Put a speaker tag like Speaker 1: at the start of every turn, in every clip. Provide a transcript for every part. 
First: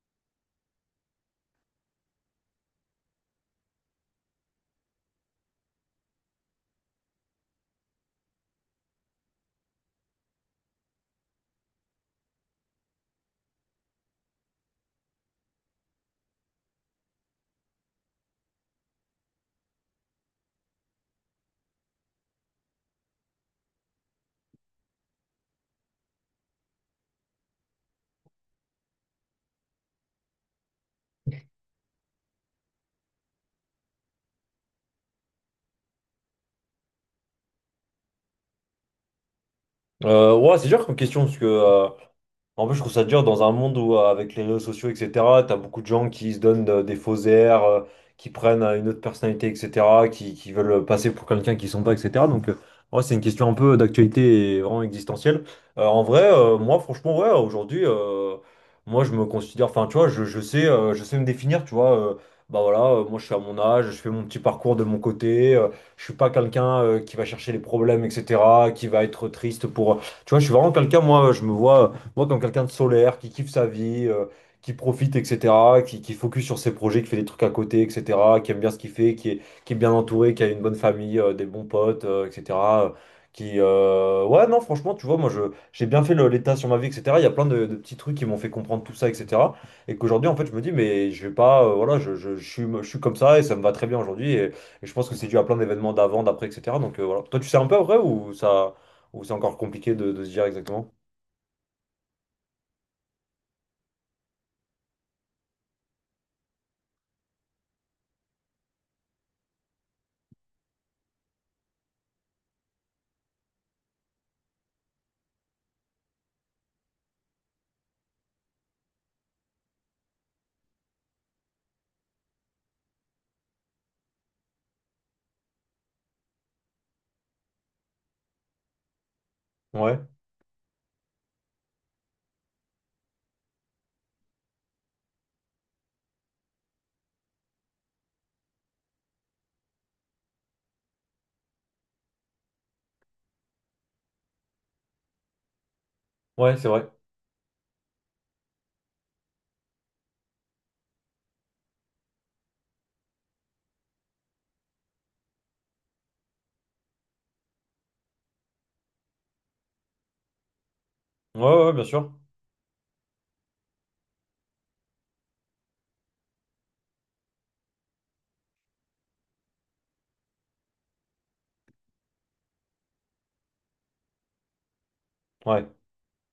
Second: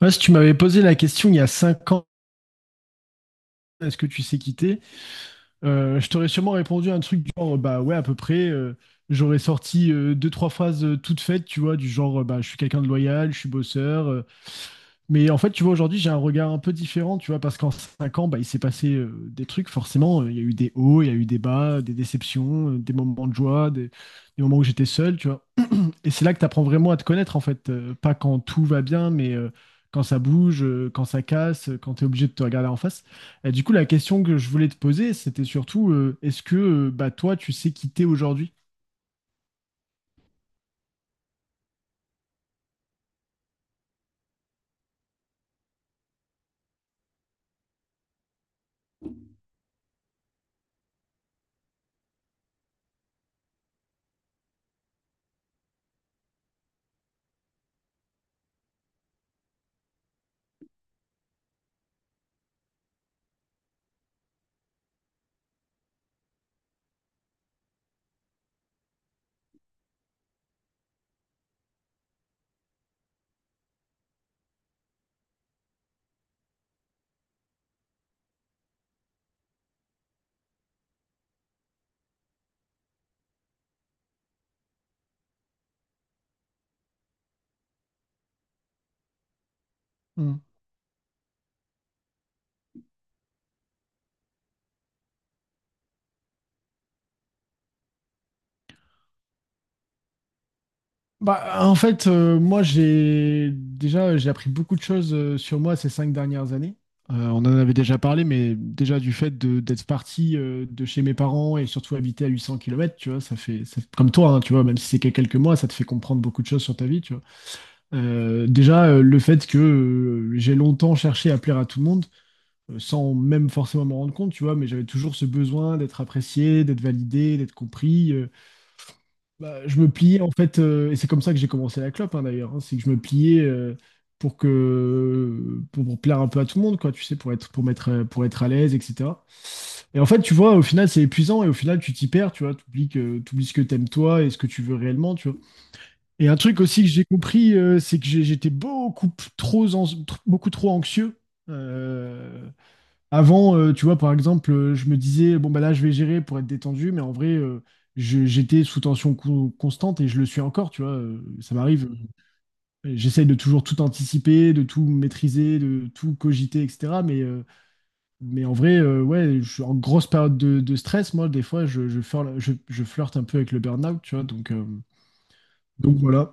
Speaker 1: Moi, si tu m'avais posé la question il y a 5 ans, est-ce que tu sais quitter, je t'aurais sûrement répondu à un truc du genre, bah ouais, à peu près. J'aurais sorti deux, trois phrases toutes faites, tu vois, du genre, bah, je suis quelqu'un de loyal, je suis bosseur. Mais en fait, tu vois, aujourd'hui, j'ai un regard un peu différent, tu vois, parce qu'en 5 ans, bah, il s'est passé des trucs, forcément. Il y a eu des hauts, il y a eu des bas, des déceptions, des moments de joie, des moments où j'étais seul, tu vois. Et c'est là que tu apprends vraiment à te connaître, en fait. Pas quand tout va bien, mais quand ça bouge, quand ça casse, quand tu es obligé de te regarder en face. Et du coup, la question que je voulais te poser, c'était surtout, est-ce que bah, toi, tu sais qui t'es aujourd'hui?
Speaker 2: Ouais, c'est dur comme question parce que en plus, je trouve ça dur dans un monde où, avec les réseaux sociaux, etc., t'as beaucoup de gens qui se donnent des faux airs, qui prennent une autre personnalité, etc., qui veulent passer pour quelqu'un qu'ils sont pas, etc. Donc, ouais, c'est une question un peu d'actualité et vraiment existentielle. En vrai, moi, franchement, ouais, aujourd'hui, moi, je me considère, enfin, tu vois, je sais, je sais me définir, tu vois. Bah voilà, moi, je suis à mon âge, je fais mon petit parcours de mon côté. Je suis pas quelqu'un qui va chercher les problèmes, etc., qui va être triste pour. Tu vois, je suis vraiment quelqu'un, moi, je me vois. Moi, comme quelqu'un de solaire, qui kiffe sa vie, qui profite, etc., qui focus sur ses projets, qui fait des trucs à côté, etc., qui aime bien ce qu'il fait, qui est bien entouré, qui a une bonne famille, des bons potes, etc. euh, Ouais, non, franchement, tu vois, moi, j'ai bien fait l'état sur ma vie, etc. Il y a plein de petits trucs qui m'ont fait comprendre tout ça, etc. Et qu'aujourd'hui, en
Speaker 1: Hmm.
Speaker 2: fait, je me dis, mais je vais pas, voilà, je suis comme ça et ça me va très bien aujourd'hui. Et je pense que c'est dû à plein d'événements d'avant, d'après, etc. Donc, voilà. Toi, tu sais un peu, vrai, ou ça, ou c'est encore compliqué de se dire exactement?
Speaker 1: Bah, en fait, moi, j'ai déjà j'ai appris beaucoup de choses sur moi ces 5 dernières années. On en avait déjà parlé, mais déjà du fait d'être parti de chez mes parents et surtout habiter à 800 km, tu vois, comme toi, hein, tu vois, même si c'est que quelques mois, ça te fait comprendre beaucoup de choses sur ta vie, tu vois. Déjà, le fait que j'ai longtemps cherché à plaire à tout le monde, sans même forcément m'en rendre compte, tu vois, mais j'avais toujours ce besoin d'être apprécié, d'être validé, d'être compris. Bah, je me
Speaker 2: Ouais.
Speaker 1: pliais en fait, et c'est comme ça que j'ai commencé la clope, hein, d'ailleurs, hein, c'est que je me pliais pour plaire un peu à tout le monde, quoi, tu sais, pour être à l'aise, etc. Et en fait, tu vois, au final, c'est épuisant et au final, tu t'y perds, tu vois, t'oublies ce que t'aimes toi et ce que tu veux réellement, tu vois. Et un
Speaker 2: Ouais,
Speaker 1: truc
Speaker 2: c'est
Speaker 1: aussi
Speaker 2: vrai.
Speaker 1: que j'ai compris, c'est que j'étais beaucoup p- trop, ans- tr- beaucoup trop anxieux. Euh, Avant, tu vois, par exemple, je me disais, bon, bah là, je vais gérer pour être détendu, mais en vrai, j'étais sous tension constante et je le suis encore, tu vois.
Speaker 2: Ouais,
Speaker 1: Ça
Speaker 2: ouais, bien
Speaker 1: m'arrive.
Speaker 2: sûr.
Speaker 1: J'essaye de toujours tout anticiper, de tout maîtriser, de tout cogiter, etc. Mais en vrai, ouais, je suis en grosse période de stress. Moi, des fois, je flirte un peu avec le burn-out, tu vois.
Speaker 2: Ouais.
Speaker 1: Donc voilà.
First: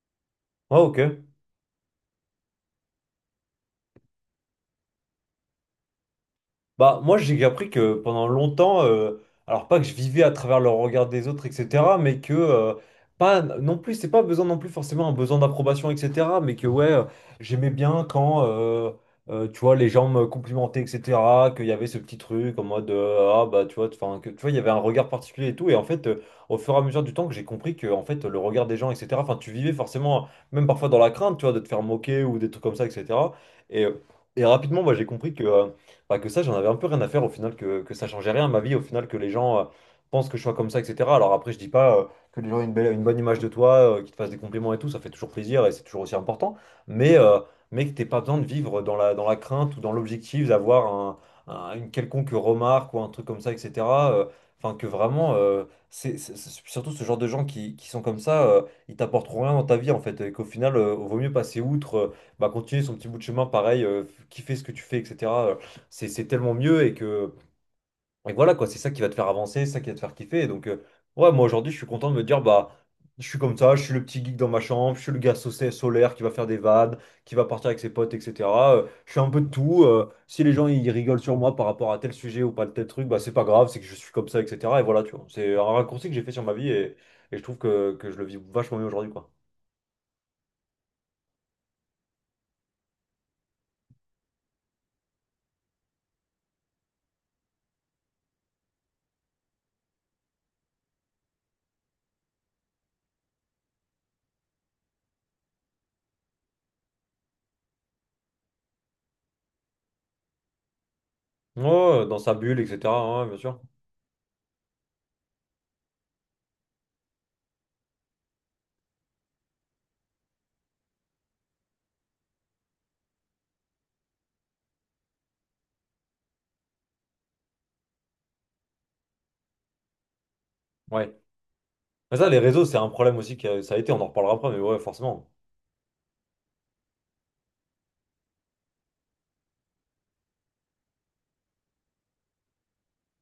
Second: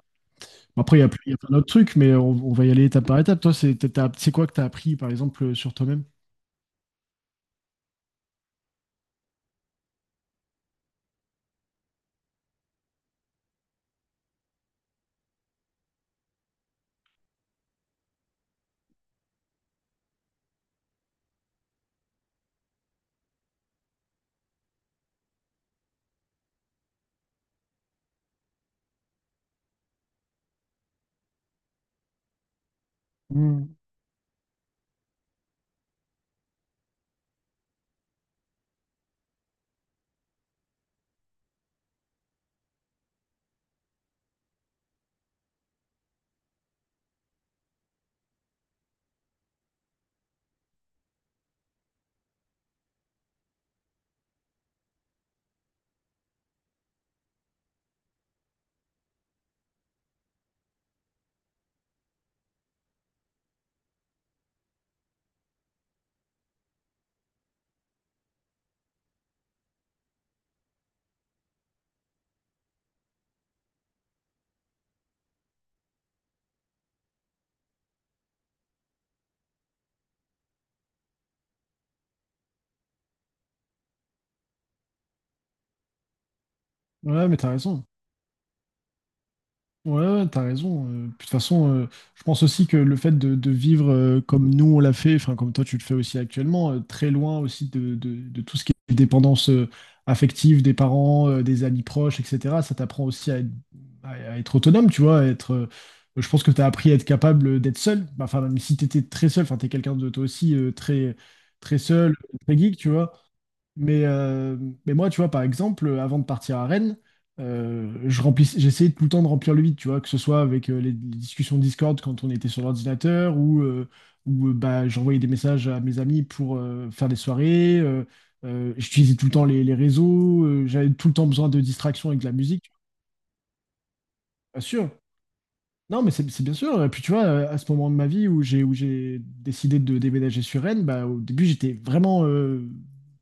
Speaker 2: Ouais,
Speaker 1: Après,
Speaker 2: ok.
Speaker 1: il y a plein d'autres trucs, mais on va y aller étape par étape. Toi, c'est quoi que tu as appris, par exemple, sur toi-même?
Speaker 2: Bah, moi, j'ai appris que pendant longtemps, alors pas que je vivais à travers le regard des autres, etc., mais que pas non plus, c'est pas besoin non plus forcément un besoin d'approbation, etc., mais que ouais, j'aimais bien quand, tu vois, les gens me complimentaient, etc., qu'il y avait ce petit truc en mode ah bah tu vois, enfin que tu vois, il y avait un regard particulier et tout, et en fait, au fur et à mesure du temps que j'ai compris que en fait le regard des gens, etc., enfin tu vivais forcément, même parfois dans la crainte, tu vois, de te faire moquer ou des trucs comme ça, etc.
Speaker 1: Hmm.
Speaker 2: Et, euh, et rapidement, moi, j'ai compris que bah, que ça, j'en avais un peu rien à faire au final, que ça changeait rien à ma vie, au final, que les gens pensent que je sois comme ça, etc. Alors après, je dis pas que les gens aient une belle, une bonne image de toi, qu'ils te fassent des compliments et tout, ça fait toujours plaisir et c'est toujours aussi important, mais, euh, mais que t'aies pas besoin de vivre dans la crainte ou dans l'objectif d'avoir une quelconque remarque ou un truc comme ça, etc. euh, Enfin, que vraiment, c'est surtout ce genre de gens qui sont comme ça, ils t'apporteront rien dans ta vie en fait, et qu'au final, vaut mieux passer outre, bah, continuer son petit bout de chemin pareil, kiffer ce que tu fais, etc. C'est tellement mieux et que et voilà quoi, c'est ça qui va te faire avancer, c'est ça qui va te faire kiffer. Et donc ouais, moi aujourd'hui, je suis content de me dire bah je suis comme ça, je suis le petit geek dans ma chambre, je suis le gars solaire qui va faire des vannes, qui va partir avec ses potes, etc. Je suis un peu de tout. Si les gens ils rigolent sur moi par rapport à tel sujet ou pas tel truc, bah c'est pas grave, c'est que je suis comme ça, etc. Et voilà, tu vois. C'est un raccourci que j'ai fait sur ma vie et,
Speaker 1: Ouais,
Speaker 2: et
Speaker 1: mais
Speaker 2: je
Speaker 1: t'as
Speaker 2: trouve
Speaker 1: raison.
Speaker 2: que je le vis vachement mieux aujourd'hui, quoi.
Speaker 1: Ouais, ouais, t'as raison. Puis de toute façon, je pense aussi que le fait de vivre comme nous on l'a fait, enfin comme toi tu le fais aussi actuellement, très loin aussi de tout ce qui est dépendance affective des parents, des amis proches, etc. Ça t'apprend aussi à être autonome, tu vois, à être. Je pense que t'as appris à être capable d'être seul. Bah, enfin, même si t'étais très seul, enfin t'es quelqu'un de toi aussi très très
Speaker 2: Ouais,
Speaker 1: seul,
Speaker 2: dans sa
Speaker 1: très
Speaker 2: bulle,
Speaker 1: geek, tu vois.
Speaker 2: etc. Ouais, bien sûr.
Speaker 1: Mais, euh, mais moi, tu vois, par exemple, avant de partir à Rennes, j'essayais tout le temps de remplir le vide, tu vois, que ce soit avec les discussions Discord quand on était sur l'ordinateur ou bah, j'envoyais des messages à mes amis pour faire des soirées. J'utilisais tout le temps les réseaux. J'avais tout
Speaker 2: Ouais.
Speaker 1: le temps besoin de distraction
Speaker 2: Mais
Speaker 1: avec de
Speaker 2: ça,
Speaker 1: la
Speaker 2: les
Speaker 1: musique,
Speaker 2: réseaux,
Speaker 1: tu vois,
Speaker 2: c'est un problème aussi que ça a été, on en reparlera après, mais
Speaker 1: bien
Speaker 2: ouais,
Speaker 1: sûr.
Speaker 2: forcément.
Speaker 1: Non, mais c'est bien sûr. Et puis tu vois, à ce moment de ma vie où j'ai décidé de déménager sur Rennes, bah, au début j'étais vraiment, euh,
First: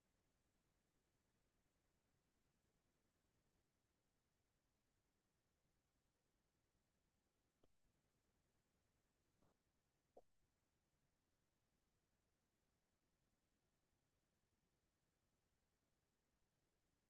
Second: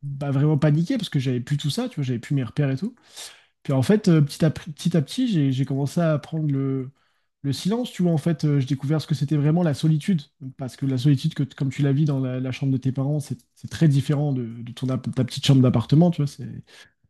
Speaker 1: bah, vraiment paniqué parce que j'avais plus tout ça, tu vois, j'avais plus mes repères et tout. Puis en fait, petit à petit, j'ai commencé à prendre le silence, tu vois. En fait, j'ai découvert ce que c'était vraiment la solitude. Parce que la solitude, comme tu la vis dans la chambre de tes parents, c'est très différent de ta petite chambre d'appartement, tu vois. C'est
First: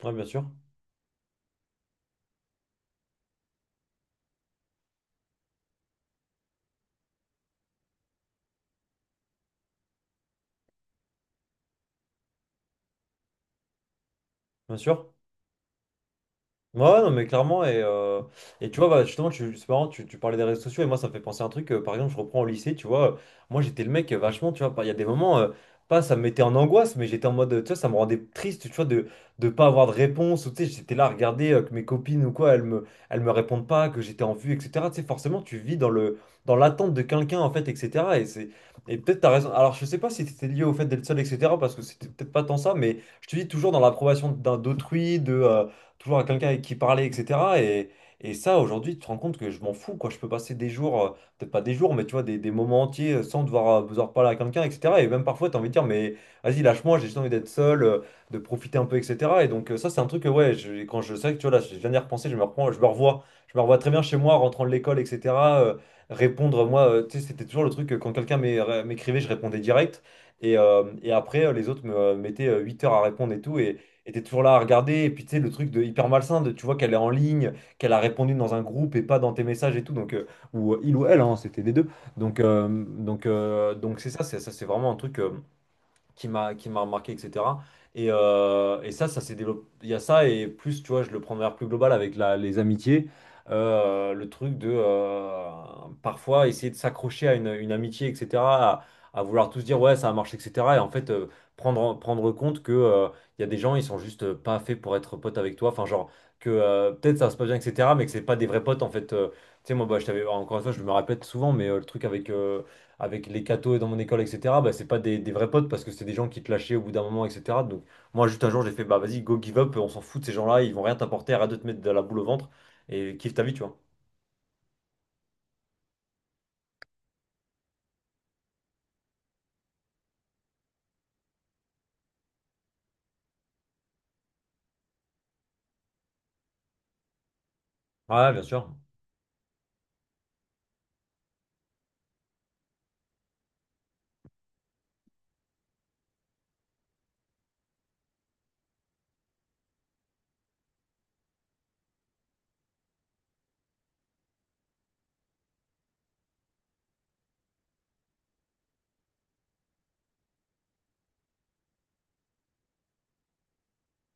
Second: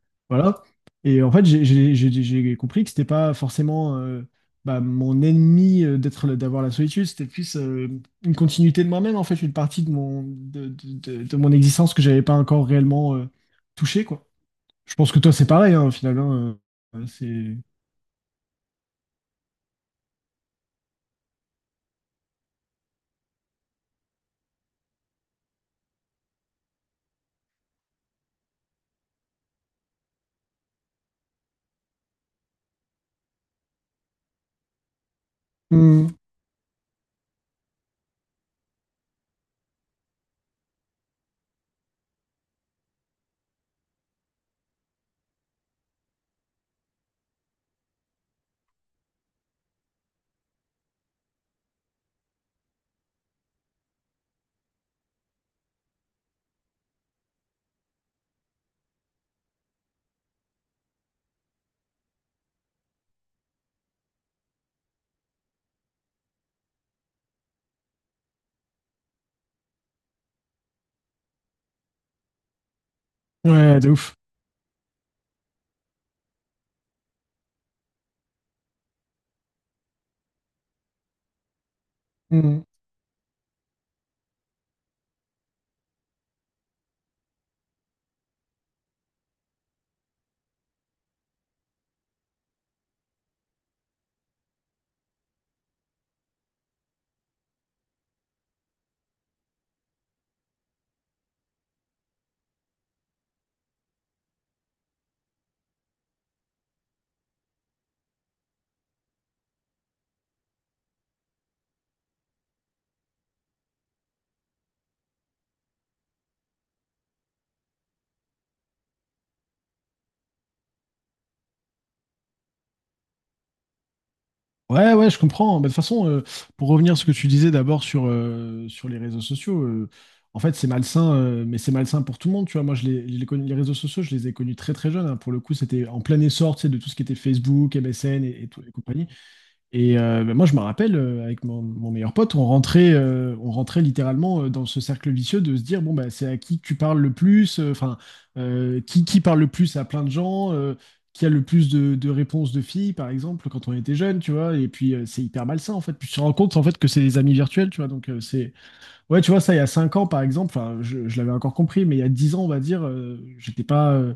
Speaker 2: Ouais, bien sûr.
Speaker 1: voilà. Et en fait, j'ai compris que c'était pas forcément bah, mon ennemi d'avoir la solitude, c'était plus une continuité de moi-même, en fait, une partie de mon existence que j'avais pas encore réellement touchée, quoi.
Speaker 2: Bien
Speaker 1: Je pense
Speaker 2: sûr.
Speaker 1: que toi, c'est pareil, hein, au final. Hein,
Speaker 2: Ouais, ouais, non, mais
Speaker 1: c'est...
Speaker 2: clairement, et tu vois, bah, justement, c'est marrant, tu parlais des réseaux sociaux, et moi, ça me fait penser à un truc, par exemple, je reprends au lycée, tu vois, moi, j'étais le mec vachement, tu vois, il y a des moments, pas ça me mettait en angoisse, mais j'étais en mode, tu vois, ça me rendait triste, tu vois, de pas avoir de réponse, ou tu sais, j'étais là à regarder que mes copines ou quoi, elles me répondent pas, que j'étais en vue, etc. Tu sais, forcément, tu vis dans
Speaker 1: Mm.
Speaker 2: dans l'attente de quelqu'un, en fait, etc. Et peut-être t'as raison, alors je sais pas si c'était lié au fait d'être seul, etc., parce que c'était peut-être pas tant ça, mais je te dis toujours dans l'approbation d'autrui, toujours à quelqu'un avec qui parler, etc. Et ça, aujourd'hui, tu te rends compte que je m'en fous, quoi. Je peux passer des jours, peut-être pas des jours, mais tu vois, des moments entiers sans devoir parler à quelqu'un, etc. Et même parfois, tu as envie de dire, mais vas-y, lâche-moi, j'ai juste envie d'être seul, de profiter un peu, etc. Et donc, ça, c'est un truc que, ouais, quand je sais que, tu vois, là, je viens d'y repenser, je me reprends, je me revois. Je me revois très bien chez moi, rentrant de l'école, etc. euh, Répondre, moi, tu sais, c'était toujours le truc que quand quelqu'un m'écrivait, je répondais direct. Et après, les autres me mettaient 8 heures à répondre et tout. et
Speaker 1: Ouais, de
Speaker 2: et
Speaker 1: ouf.
Speaker 2: t'es toujours là à regarder, et puis tu sais, le truc de hyper malsain, de, tu vois qu'elle est en ligne, qu'elle a répondu dans un groupe et pas dans tes messages et tout, donc, ou il ou elle, hein, c'était des deux. Donc,
Speaker 1: Mmh.
Speaker 2: euh, donc, euh, donc c'est ça, c'est ça, c'est vraiment un truc. Qui m'a marqué, etc. Et ça, ça s'est développé. Il y a ça, et plus, tu vois, je le prends de manière plus globale avec les amitiés. Le truc de parfois essayer de s'accrocher à une amitié, etc. À, à vouloir tous dire, ouais, ça a marché, etc. Et en fait, prendre compte que il y a des gens, ils sont juste pas faits pour être potes avec toi. Enfin, genre, que peut-être ça se passe bien, etc. Mais que c'est pas des vrais potes, en fait. Tu sais, moi, bah, je t'avais, encore une fois, je me répète souvent, mais le truc avec les cathos dans mon école, etc., bah, c'est pas des vrais potes parce que c'est des gens qui te lâchaient au bout d'un moment, etc. Donc, moi, juste un jour, j'ai fait, bah vas-y, go give up, on s'en fout de ces gens-là, ils vont rien t'apporter, arrête de te mettre de la boule au ventre et kiffe ta vie, tu vois.
Speaker 1: Ouais, ouais, je comprends. Bah, de toute façon, pour revenir à ce que tu disais d'abord sur les réseaux sociaux, en fait, c'est malsain, mais c'est malsain pour tout le monde. Tu vois, moi, les réseaux sociaux, je les ai connus très, très jeunes. Hein. Pour le coup, c'était en plein essor, tu sais, de tout ce qui était Facebook, MSN
Speaker 2: Ouais, bien
Speaker 1: et
Speaker 2: sûr.
Speaker 1: compagnie. Et bah, moi, je me rappelle, avec mon meilleur pote, on rentrait littéralement dans ce cercle vicieux de se dire, bon, bah, c'est à qui tu parles le plus, enfin, qui parle le plus à plein de gens, qui a le plus de réponses de filles, par exemple, quand on était jeune, tu vois, et puis c'est hyper malsain, en fait. Puis tu te rends compte, en fait, que c'est des amis virtuels, tu vois, donc c'est... Ouais, tu vois, ça, il y a 5 ans, par exemple, enfin, je l'avais encore compris, mais il y a 10 ans, on va dire,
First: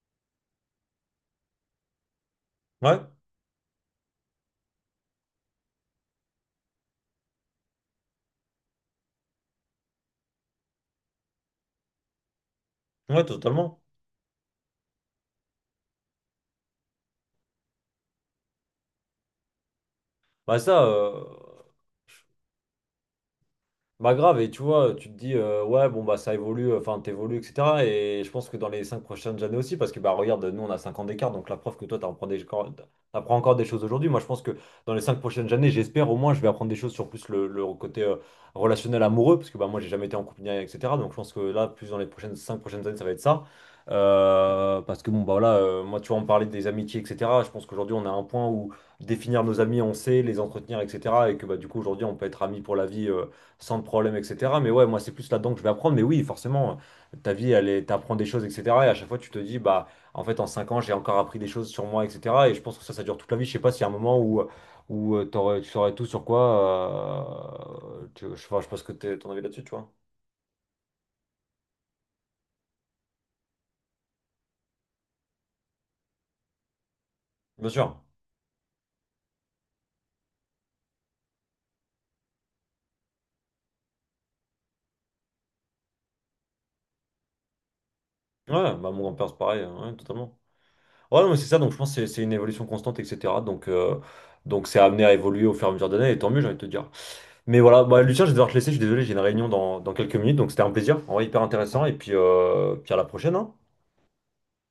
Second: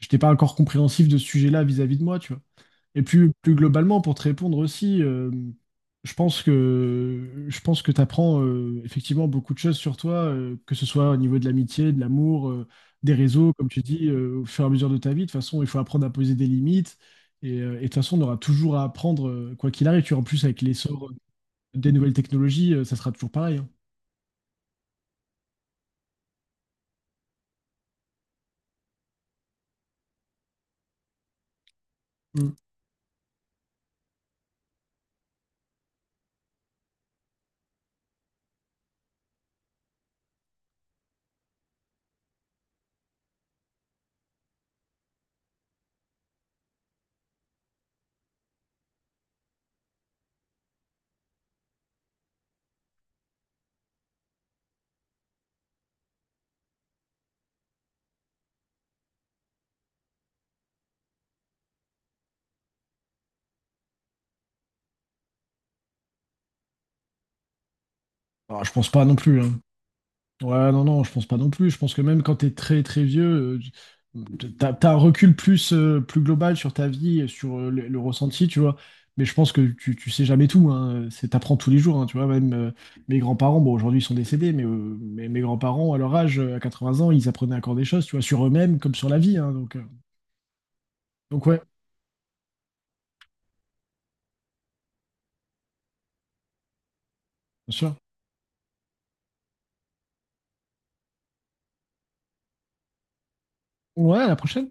Speaker 1: j'étais pas encore compréhensif de ce sujet-là vis-à-vis de moi, tu vois.
Speaker 2: Ouais,
Speaker 1: Et plus globalement, pour te répondre aussi, je pense que tu apprends effectivement beaucoup de choses sur toi, que ce soit au niveau de l'amitié, de l'amour, des
Speaker 2: ouais,
Speaker 1: réseaux, comme
Speaker 2: totalement.
Speaker 1: tu dis, au fur et à mesure de ta vie. De toute façon, il faut apprendre à poser des limites. Et de toute façon, on aura toujours à apprendre, quoi qu'il arrive. Tu vois, en plus,
Speaker 2: Bah,
Speaker 1: avec
Speaker 2: ça,
Speaker 1: l'essor
Speaker 2: euh,
Speaker 1: des nouvelles technologies, ça sera toujours pareil. Hein.
Speaker 2: Bah grave, et tu vois, tu te dis, ouais, bon, bah ça évolue, enfin, t'évolues, etc. Et je pense que dans les 5 prochaines années aussi, parce que, bah regarde, nous, on a 5 ans d'écart, donc la preuve que toi,
Speaker 1: Mm.
Speaker 2: t'apprends encore des choses aujourd'hui. Moi, je pense que dans les 5 prochaines années, j'espère au moins, je vais apprendre des choses sur plus le côté relationnel amoureux, parce que, bah moi, j'ai jamais été en couple, ni rien, etc. Donc, je pense que là, plus dans les prochaines 5 prochaines années, ça va être ça. Parce que, bon, bah voilà, moi, tu vois, on parlait des amitiés, etc. Je pense qu'aujourd'hui, on a un point où définir nos amis, on sait, les entretenir, etc. Et que, bah du coup, aujourd'hui, on peut être amis pour la vie. Sans problème, etc. Mais ouais, moi, c'est plus là-dedans que je vais apprendre. Mais oui, forcément, ta vie, t'apprends des choses, etc. Et à chaque fois, tu te dis, bah, en fait, en 5 ans, j'ai encore appris des choses sur moi, etc. Et je pense que ça dure toute la vie. Je sais pas s'il y a un moment où tu saurais tout sur quoi. Enfin,
Speaker 1: Alors,
Speaker 2: je
Speaker 1: je
Speaker 2: pense
Speaker 1: pense
Speaker 2: que
Speaker 1: pas non
Speaker 2: ton avis
Speaker 1: plus. Hein.
Speaker 2: là-dessus, tu vois.
Speaker 1: Ouais, non, non, je pense pas non plus. Je pense que même quand t'es très très vieux, euh, t'as un recul plus global sur ta vie et sur
Speaker 2: Bien
Speaker 1: le
Speaker 2: sûr.
Speaker 1: ressenti, tu vois. Mais je pense que tu sais jamais tout, hein. C'est, t'apprends tous les jours, hein, tu vois. Même mes, grands-parents, bon, aujourd'hui ils sont décédés, mais mes grands-parents, à leur âge, à 80 ans, ils apprenaient encore des choses, tu vois, sur
Speaker 2: Ouais,
Speaker 1: eux-mêmes
Speaker 2: bah,
Speaker 1: comme
Speaker 2: mon
Speaker 1: sur la
Speaker 2: grand-père, c'est
Speaker 1: vie, hein.
Speaker 2: pareil,
Speaker 1: donc,
Speaker 2: hein,
Speaker 1: euh,
Speaker 2: ouais, totalement. Ouais, non, mais c'est
Speaker 1: donc
Speaker 2: ça,
Speaker 1: ouais,
Speaker 2: donc je pense que c'est une évolution constante, etc. Donc c'est amené à évoluer au fur et à mesure des années, et tant mieux, j'ai envie de te dire. Mais
Speaker 1: bien
Speaker 2: voilà,
Speaker 1: sûr.
Speaker 2: bah, Lucien, je vais devoir te laisser, je suis désolé, j'ai une réunion dans quelques minutes, donc c'était un plaisir, en vrai, hyper intéressant, et puis à la prochaine, hein.
Speaker 1: Ouais, à la prochaine.